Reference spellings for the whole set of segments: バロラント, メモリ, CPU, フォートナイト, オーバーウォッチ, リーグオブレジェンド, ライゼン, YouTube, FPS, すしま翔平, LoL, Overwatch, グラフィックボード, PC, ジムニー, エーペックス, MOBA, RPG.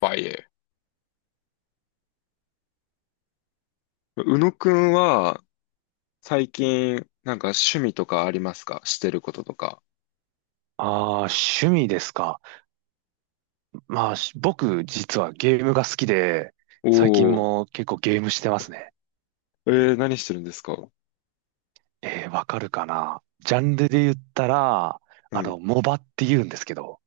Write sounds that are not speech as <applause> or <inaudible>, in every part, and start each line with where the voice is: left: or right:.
left: バイエ。宇野くんは、最近、なんか趣味とかありますか？してることとか。
right: ああ、趣味ですか。まあ、僕、実はゲームが好きで、最近
left: おー、
right: も結構ゲームしてますね。
left: 何してるんですか？
right: わかるかな。ジャンルで言ったら、
left: うん。
right: モバって言うんですけど、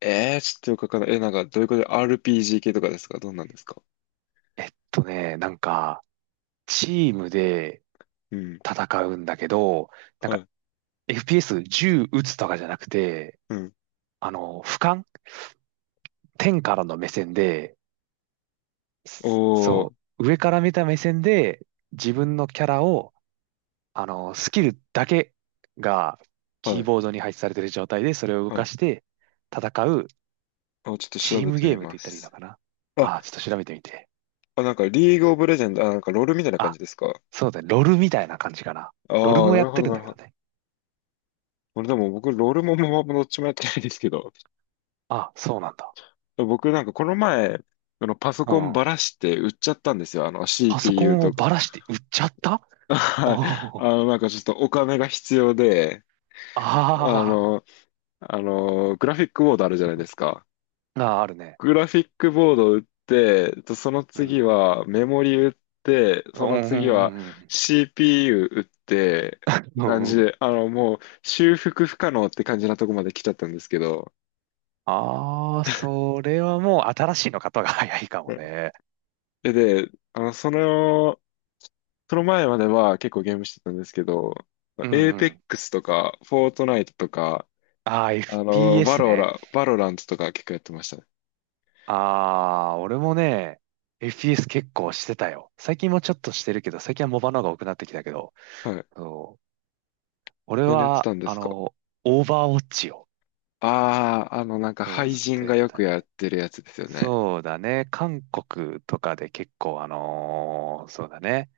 left: ちょっとよくわかんない。なんか、どういうことで RPG 系とかですか？どんなんですか？
right: なんか、チームで
left: うん。
right: 戦うんだけど、なん
left: は
right: か、
left: い。
right: FPS 銃撃つとかじゃなくて、
left: うん。
right: 俯瞰天からの目線で、
left: お
right: そ
left: ー、
right: う、上から見た目線で、自分のキャラをスキルだけがキ
left: は
right: ー
left: い。
right: ボードに配置されている状態で、それを動
left: は
right: か
left: い。
right: して戦う
left: あ、ちょっと
right: チ
left: 調
right: ー
left: べ
right: ム
left: て
right: ゲ
left: み
right: ームっ
left: ま
right: て言ったらいいの
left: す。
right: かな。
left: あ、
right: ああ、ちょっと調べてみて。
left: あ、なんか、リーグオブレジェンド、あ、なんか、ロールみたいな感
right: あ、
left: じですか？
right: そうだね。ロルみたいな感じかな。
left: あ
right: ロル
left: あー、
right: も
left: な
right: やっ
left: るほ
right: て
left: ど、
right: るん
left: な
right: だ
left: る
right: け
left: ほ
right: ど
left: ど。
right: ね。
left: 俺でも僕、ロールもママもどっちもやってないですけど。
right: あ、そうなんだ。
left: 僕なんかこの前、あのパソ
right: う
left: コンば
right: ん。
left: らして売っちゃったんですよ。あの
right: パソコ
left: CPU
right: ンを
left: とか。
right: ばらして売っちゃった？
left: <laughs>
right: お
left: はい。
right: おー。
left: なんかちょっとお金が必要で、あ
right: あ
left: の、グラフィックボードあるじゃないですか。
right: ーあー、あるね。
left: グラフィックボードを売って、とその
right: う
left: 次
right: ん。
left: はメモリ売って、
right: う
left: その
right: んう
left: 次
right: んう
left: は
right: んうん。
left: CPU 売って、って
right: う
left: 感
right: んう
left: じ
right: ん。
left: で、もう修復不可能って感じなとこまで来ちゃったんですけど。
right: ああ、それはもう新しいの方が早いかも
left: ね。
right: ね。
left: で、で、その前までは結構ゲームしてたんですけど、
right: う
left: エー
right: ん
left: ペ
right: う
left: ッ
right: ん。
left: クスとか、フォートナイトとか、
right: ああ、FPS ね。
left: バロラントとか結構やってましたね。
right: あー、俺もね、FPS 結構してたよ。最近もちょっとしてるけど、最近はモバの方が多くなってきたけど、
left: はい。
right: そう、俺
left: 何やって
right: は、
left: たんですか？
right: オーバーウォッチを、
left: ああー、なんか、
right: そう、
left: 廃
right: ずっ
left: 人
right: とやっ
left: が
right: て
left: よ
right: た
left: くやっ
right: ね。
left: てるやつですよね。
right: そうだね、韓国とかで結構、そうだね、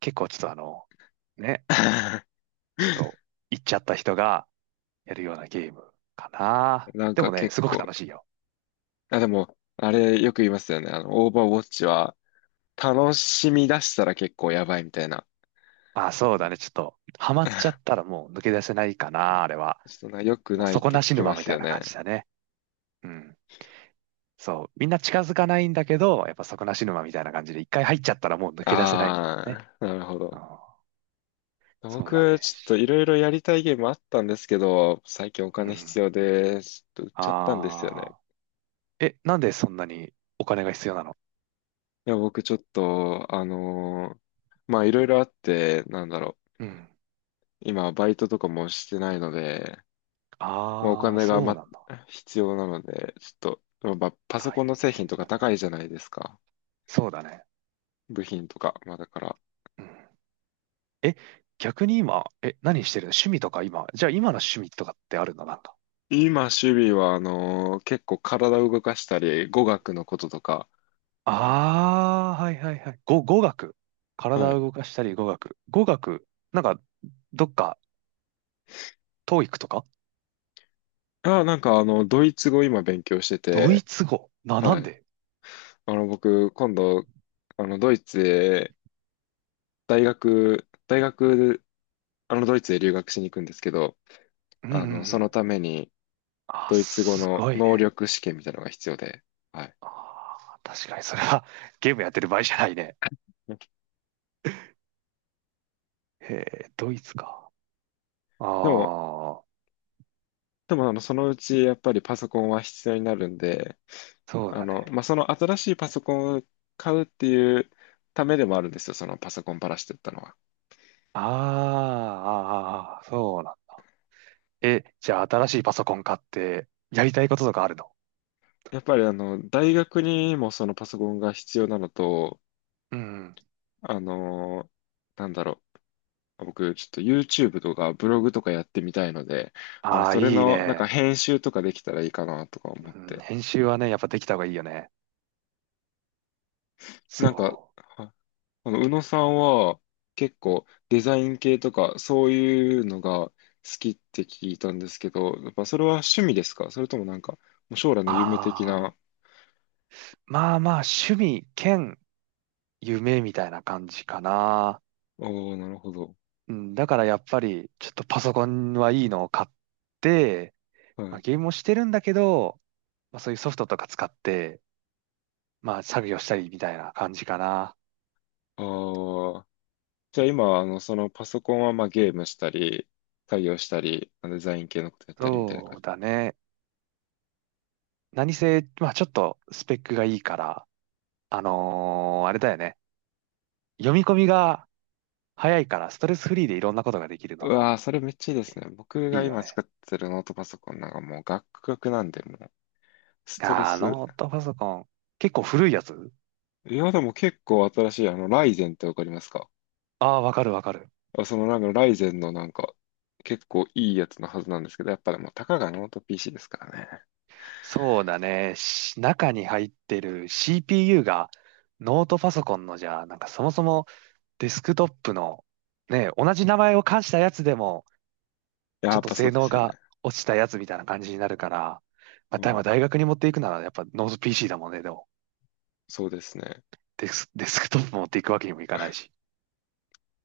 right: 結構ちょっとね、
left: <laughs>
right: ちょっと、行っちゃった人がやるようなゲームかな。
left: なん
right: で
left: か
right: もね、
left: 結
right: すごく
left: 構、
right: 楽しいよ。
left: あ、でも、あれよく言いますよね。オーバーウォッチは、楽しみ出したら結構やばいみたいな。
right: まああそうだね、ちょっと、ハマっちゃったらもう抜け出せないかな、あれは。
left: ちょっとな、良く
right: もう
left: ないっ
right: 底
left: て聞
right: なし
left: き
right: 沼
left: ま
right: み
left: す
right: たい
left: よ
right: な
left: ね。
right: 感じだね。うん。そう。みんな近づかないんだけど、やっぱ底なし沼みたいな感じで、一回入っちゃったらもう抜け出せないみたいな
left: あ
right: ね。
left: あ、なるほ
right: あ
left: ど。
right: あ、そうだね。
left: 僕、ちょっといろいろやりたいゲームあったんですけど、最近お
right: う
left: 金
right: ん。
left: 必要で、ちょっと売っちゃったんですよね。
right: ああ。え、なんでそんなにお金が必要なの？
left: いや、僕ちょっと、まあいろいろあって、なんだろう。
right: うん。
left: 今、バイトとかもしてないので、まあ、お
right: ああ、
left: 金が、
right: そうなんだ。
left: 必要なので、ちょっと、まあ、パソ
right: 大
left: コンの製品
right: 変
left: とか
right: だ
left: 高
right: ね。
left: いじゃないですか。
right: そうだね。
left: 部品とか。まあだから、
right: うん。え、逆に今、え、何してるの？趣味とか今。じゃあ今の趣味とかってあるの？なんか。
left: 今、趣味は、結構体を動かしたり、語学のこととか、
right: ああ、はいはいはい。語学。
left: は
right: 体を
left: い。
right: 動かしたり語学。語学、なんか、どっか、トー e とか
left: あ、なんかドイツ語今勉強して
right: ドイ
left: て、
right: ツ語。な、な
left: は
right: ん
left: い。
right: で
left: 僕、今度、あの、ドイツへ、大学、ドイツへ留学しに行くんですけど、
right: うんうんう
left: その
right: ん。
left: ために、
right: あ、
left: ドイツ語
right: す
left: の
right: ごい
left: 能
right: ね。
left: 力試験みたいなのが必要で、はい。
right: あー、確かにそれは <laughs> ゲームやってる場合じゃないね。へえ、ドイツか。あ
left: でも、
right: あ、
left: でも、そのうち、やっぱりパソコンは必要になるんで、
right: そうだね。
left: まあ、その新しいパソコンを買うっていうためでもあるんですよ、そのパソコンパラしてったのは。
right: あーあー、あーそうなん。え、じゃあ新しいパソコン買って、やりたいこととかあるの？
left: やっぱり、大学にもそのパソコンが必要なのと、
right: うん。
left: あの、なんだろう、僕、ちょっと YouTube とかブログとかやってみたいので、
right: ああ、
left: それ
right: いい
left: の、なんか
right: ね。
left: 編集とかできたらいいかなとか思っ
right: うん、
left: て。
right: 編集はね、やっぱできた方がいいよね。そ
left: なんか、
right: う。
left: はあの、宇野さんは結構デザイン系とかそういうのが好きって聞いたんですけど、やっぱそれは趣味ですか？それともなんか、もう将来の夢的
right: あ
left: な。
right: あ、まあまあ、趣味兼夢みたいな感じかな。
left: おー、なるほど。
right: うん、だからやっぱり、ちょっとパソコンはいいのを買って、
left: は
right: まあ、
left: い。
right: ゲームもしてるんだけど、まあ、そういうソフトとか使って、まあ、作業したりみたいな感じかな。
left: ああ、じゃあ今、そのパソコンはまあゲームしたり、作業したり、まあのデザイン系のことやったりみたいな
right: そ
left: 感
right: う
left: じ？
right: だね。何せ、まあ、ちょっとスペックがいいから、あれだよね。読み込みが早いから、ストレスフリーでいろんなことができる
left: う
right: のが
left: わー、それめっちゃいいですね。僕
right: い
left: が
right: いよ
left: 今
right: ね。
left: 使ってるノートパソコンなんかもうガックガクなんで、もうストレ
right: あー、
left: ス。
right: ノートパソコン。結構古いやつ？
left: いや、でも結構新しい、ライゼンってわかりますか？
right: ああー、わかるわかる。
left: あ、そのなんかライゼンのなんか結構いいやつのはずなんですけど、やっぱでもたかがノート PC ですからね。
right: そうだね。中に入ってる CPU がノートパソコンのじゃあ、なんかそもそもデスクトップのね、同じ名前を冠したやつでも
left: いや、
right: ち
left: や
right: ょっ
left: っ
right: と
left: ぱそ
right: 性
left: うで
right: 能
left: すよね。
right: が落ちたやつみたいな感じになるから、まあ、
left: う
right: まあ
left: ん、
right: 大学に持っていくならやっぱノート PC だもんね、でも。
left: そうですね。
right: デスクトップ持っていくわけにもいかないし。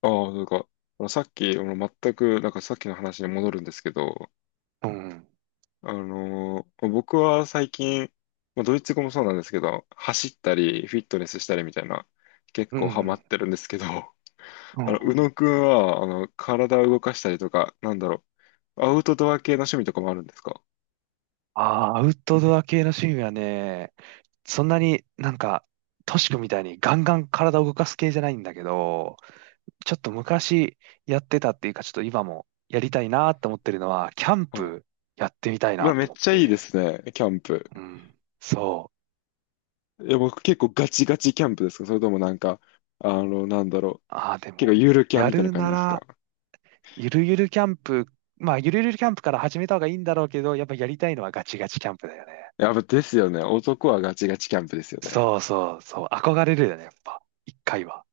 left: ああ、なんか、あのさっき、あの全く、なんかさっきの話に戻るんですけど、
right: うん。
left: 僕は最近、まあドイツ語もそうなんですけど、走ったり、フィットネスしたりみたいな、結
right: う
left: 構ハマっ
right: ん。
left: てるんですけど、<laughs>
right: うん。う
left: 宇
right: ん。
left: 野くんは、体を動かしたりとか、なんだろう、アウトドア系の趣味とかもあるんですか？
right: ああ、アウトドア系の趣味はね、そんなになんか、トシ君みたいにガンガン体を動かす系じゃないんだけど、ちょっと昔やってたっていうか、ちょっと今もやりたいなと思ってるのは、キャン
left: はい。
right: プやってみたい
left: う
right: な
left: わ、め
right: と
left: っ
right: 思っ
left: ちゃいいで
right: て。
left: すね、キャンプ。
right: うん。そう。
left: いや僕結構ガチガチキャンプですか？それともなんか、なんだろう、
right: ああ、で
left: 結構
right: も、
left: ゆるキャン
right: や
left: みたいな
right: る
left: 感じ
right: な
left: ですか？
right: ら、ゆるゆるキャンプ、まあ、ゆるゆるキャンプから始めた方がいいんだろうけど、やっぱやりたいのはガチガチキャンプだよね。
left: やっぱですよね。男はガチガチキャンプですよね。
right: そうそうそう。憧れるよね、やっぱ。一回は。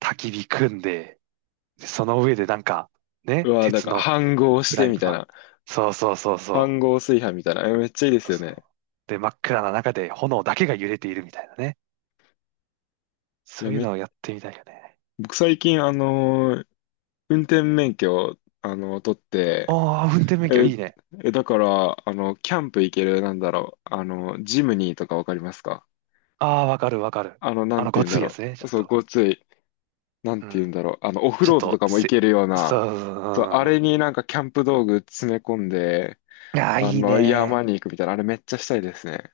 right: 焚き火組んで、でその上でなんか、
left: う
right: ね、
left: わ、なん
right: 鉄
left: か、
right: の
left: 飯合し
right: フラ
left: て
right: イ
left: みたい
right: パン。
left: な。
right: そうそうそうそ
left: 飯合炊飯みたいな。え、めっちゃいいで
right: う。そ
left: す
right: う
left: よ
right: そう
left: ね。
right: で、真っ暗な中で炎だけが揺れているみたいなね。
left: い
right: そ
left: や、
right: ういう
left: め、
right: のをやってみたいよね。
left: 僕最近、運転免許を、取って、
right: ああ、運転免許
left: え、
right: いいね。
left: え、だから、キャンプ行ける、なんだろう、ジムニーとかわかりますか？
right: ああ、わかるわかる。
left: な
right: あ
left: ん
right: の、
left: て言
right: ご
left: うん
right: つ
left: だ
right: いや
left: ろ
right: つね、ち
left: う。
right: ょっ
left: そう、
right: と。
left: ごつい、なん
right: う
left: て言う
right: ん。
left: んだろう。オフ
right: ちょっ
left: ロードと
right: と、
left: かも行
right: せ、
left: けるよう
right: そ
left: な、
right: う、
left: そう、あ
right: うん。
left: れになんかキャンプ道具詰め込んで、
right: いやー、いいね。
left: 山に行くみたいな、あれめっちゃしたいですね。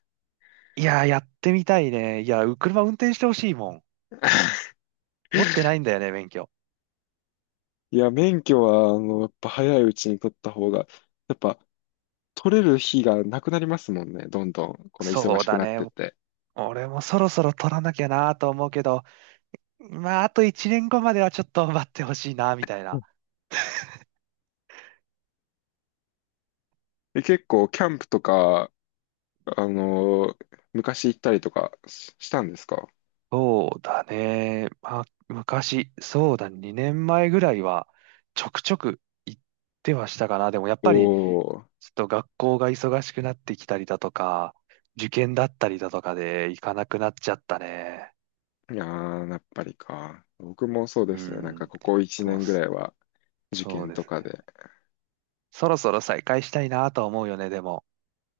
right: いやー、やってみたいね。いやー、車運転してほしいもん。持ってないんだよね、免許。
left: いや、免許は、やっぱ早いうちに取った方が、やっぱ取れる日がなくなりますもんね、どんどん、この忙
right: そう
left: しく
right: だ
left: なっ
right: ね。
left: てって。
right: 俺もそろそろ取らなきゃなと思うけど、まあ、あと1年後まではちょっと待ってほしいな、みたいな。
left: で、結構、キャンプとか、あの、昔行ったりとかししたんですか？
right: そうだね。まあ、昔、そうだね、2年前ぐらいは、ちょくちょく行ってはしたかな。でもやっ
left: お
right: ぱり、
left: ー、
right: ちょっと学校が忙しくなってきたりだとか、受験だったりだとかで行かなくなっちゃったね。
left: いやー、やっぱりか。僕もそうで
right: う
left: すね、なんか
right: ん。
left: ここ1
right: でも、
left: 年ぐ
right: そ
left: らいは、受
right: そう
left: 験
right: で
left: と
right: す
left: か
right: ね。
left: で。
right: そろそろ再開したいなとは思うよね、でも。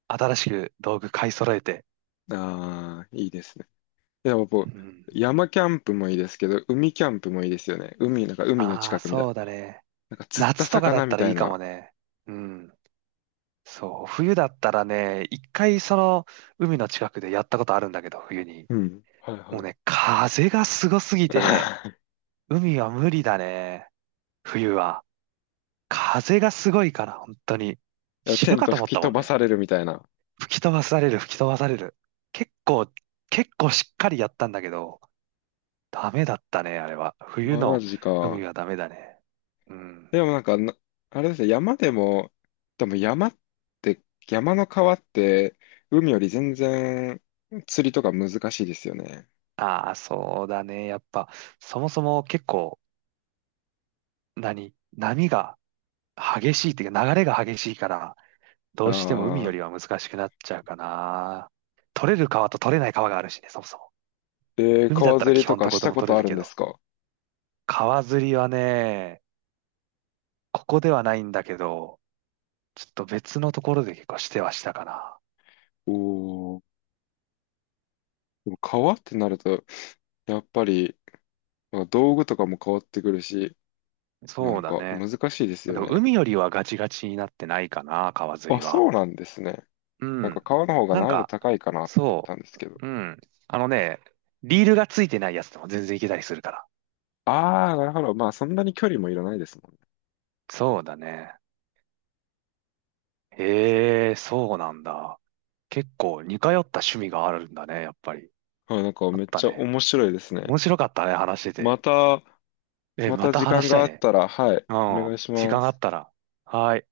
right: 新しく道具買い揃えて。
left: あー、いいですね。いや、
right: う
left: 僕、
right: ん。
left: 山キャンプもいいですけど、海キャンプもいいですよね。海、なんか海の
right: あ
left: 近
right: あ、
left: くみたいな。
right: そうだね。
left: なんか釣った
right: 夏とかだっ
left: 魚
right: た
left: み
right: ら
left: た
right: いい
left: い
right: かも
left: な。
right: ね。うん。そう、冬だったらね、一回その海の近くでやったことあるんだけど、冬に。
left: うん。はい
right: も
left: は
right: う
left: い。
right: ね、風がすごすぎてね、
left: <laughs>
right: 海は無理だね、冬は。風がすごいから、本当に。
left: いや、
right: 死
left: テ
right: ぬ
left: ン
right: か
left: ト
right: と思っ
left: 吹き
right: たも
left: 飛
right: ん
left: ば
right: ね。
left: されるみたいな。
right: 吹き飛ばされる、吹き飛ばされる。結構、結構しっかりやったんだけど、ダメだったね、あれは。冬
left: マ
right: の
left: ジ
right: 海
left: か。
right: はダメだね。うん。
left: でもなんかな、あれですね、山でも、でも山って、山の川って、海より全然釣りとか難しいですよね。
right: ああ、そうだね。やっぱ、そもそも結構、何波が激しいっていうか流れが激しいから、どうしても海よ
left: ああ、
right: りは難しくなっちゃうかな。取れる川と取れない川があるしね、そもそも。海だっ
left: 川
right: たら
left: 釣
right: 基
left: りと
right: 本ど
left: か
right: こ
left: し
right: で
left: た
right: も
left: こ
right: 取
left: と
right: れ
left: あ
right: る
left: る
right: け
left: んで
right: ど。
left: すか？
right: 川釣りはね、ここではないんだけど、ちょっと別のところで結構してはしたかな。
left: おおー、でも川ってなると、やっぱり、道具とかも変わってくるし、な
right: そう
left: ん
right: だ
left: か
right: ね。
left: 難しいです
right: で
left: よ
right: も
left: ね。
right: 海よりはガチガチになってないかな、川釣
left: あ、
right: りは。
left: そうなんですね。
right: う
left: なんか
right: ん。
left: 川の方が
right: なん
left: 難易度
right: か、
left: 高いかなと思っ
right: そ
left: たんですけど。
right: う。うん。あのね、リールがついてないやつでも全然いけたりするから。
left: ああ、なるほど。まあ、そんなに距離もいらないですもんね。
right: そうだね。へえ、そうなんだ。結構似通った趣味があるんだね、やっぱり。
left: はい、なんか
right: あっ
left: めっ
right: た
left: ちゃ
right: ね。
left: 面白いですね。
right: 面白かったね、話して
left: ま
right: て。
left: た、
right: え、
left: ま
right: ま
left: た
right: た
left: 時間
right: 話した
left: が
right: い
left: あっ
right: ね。
left: たら、はい、
right: う
left: お
right: ん。
left: 願いし
right: 時
left: ま
right: 間あっ
left: す。
right: たら。はい。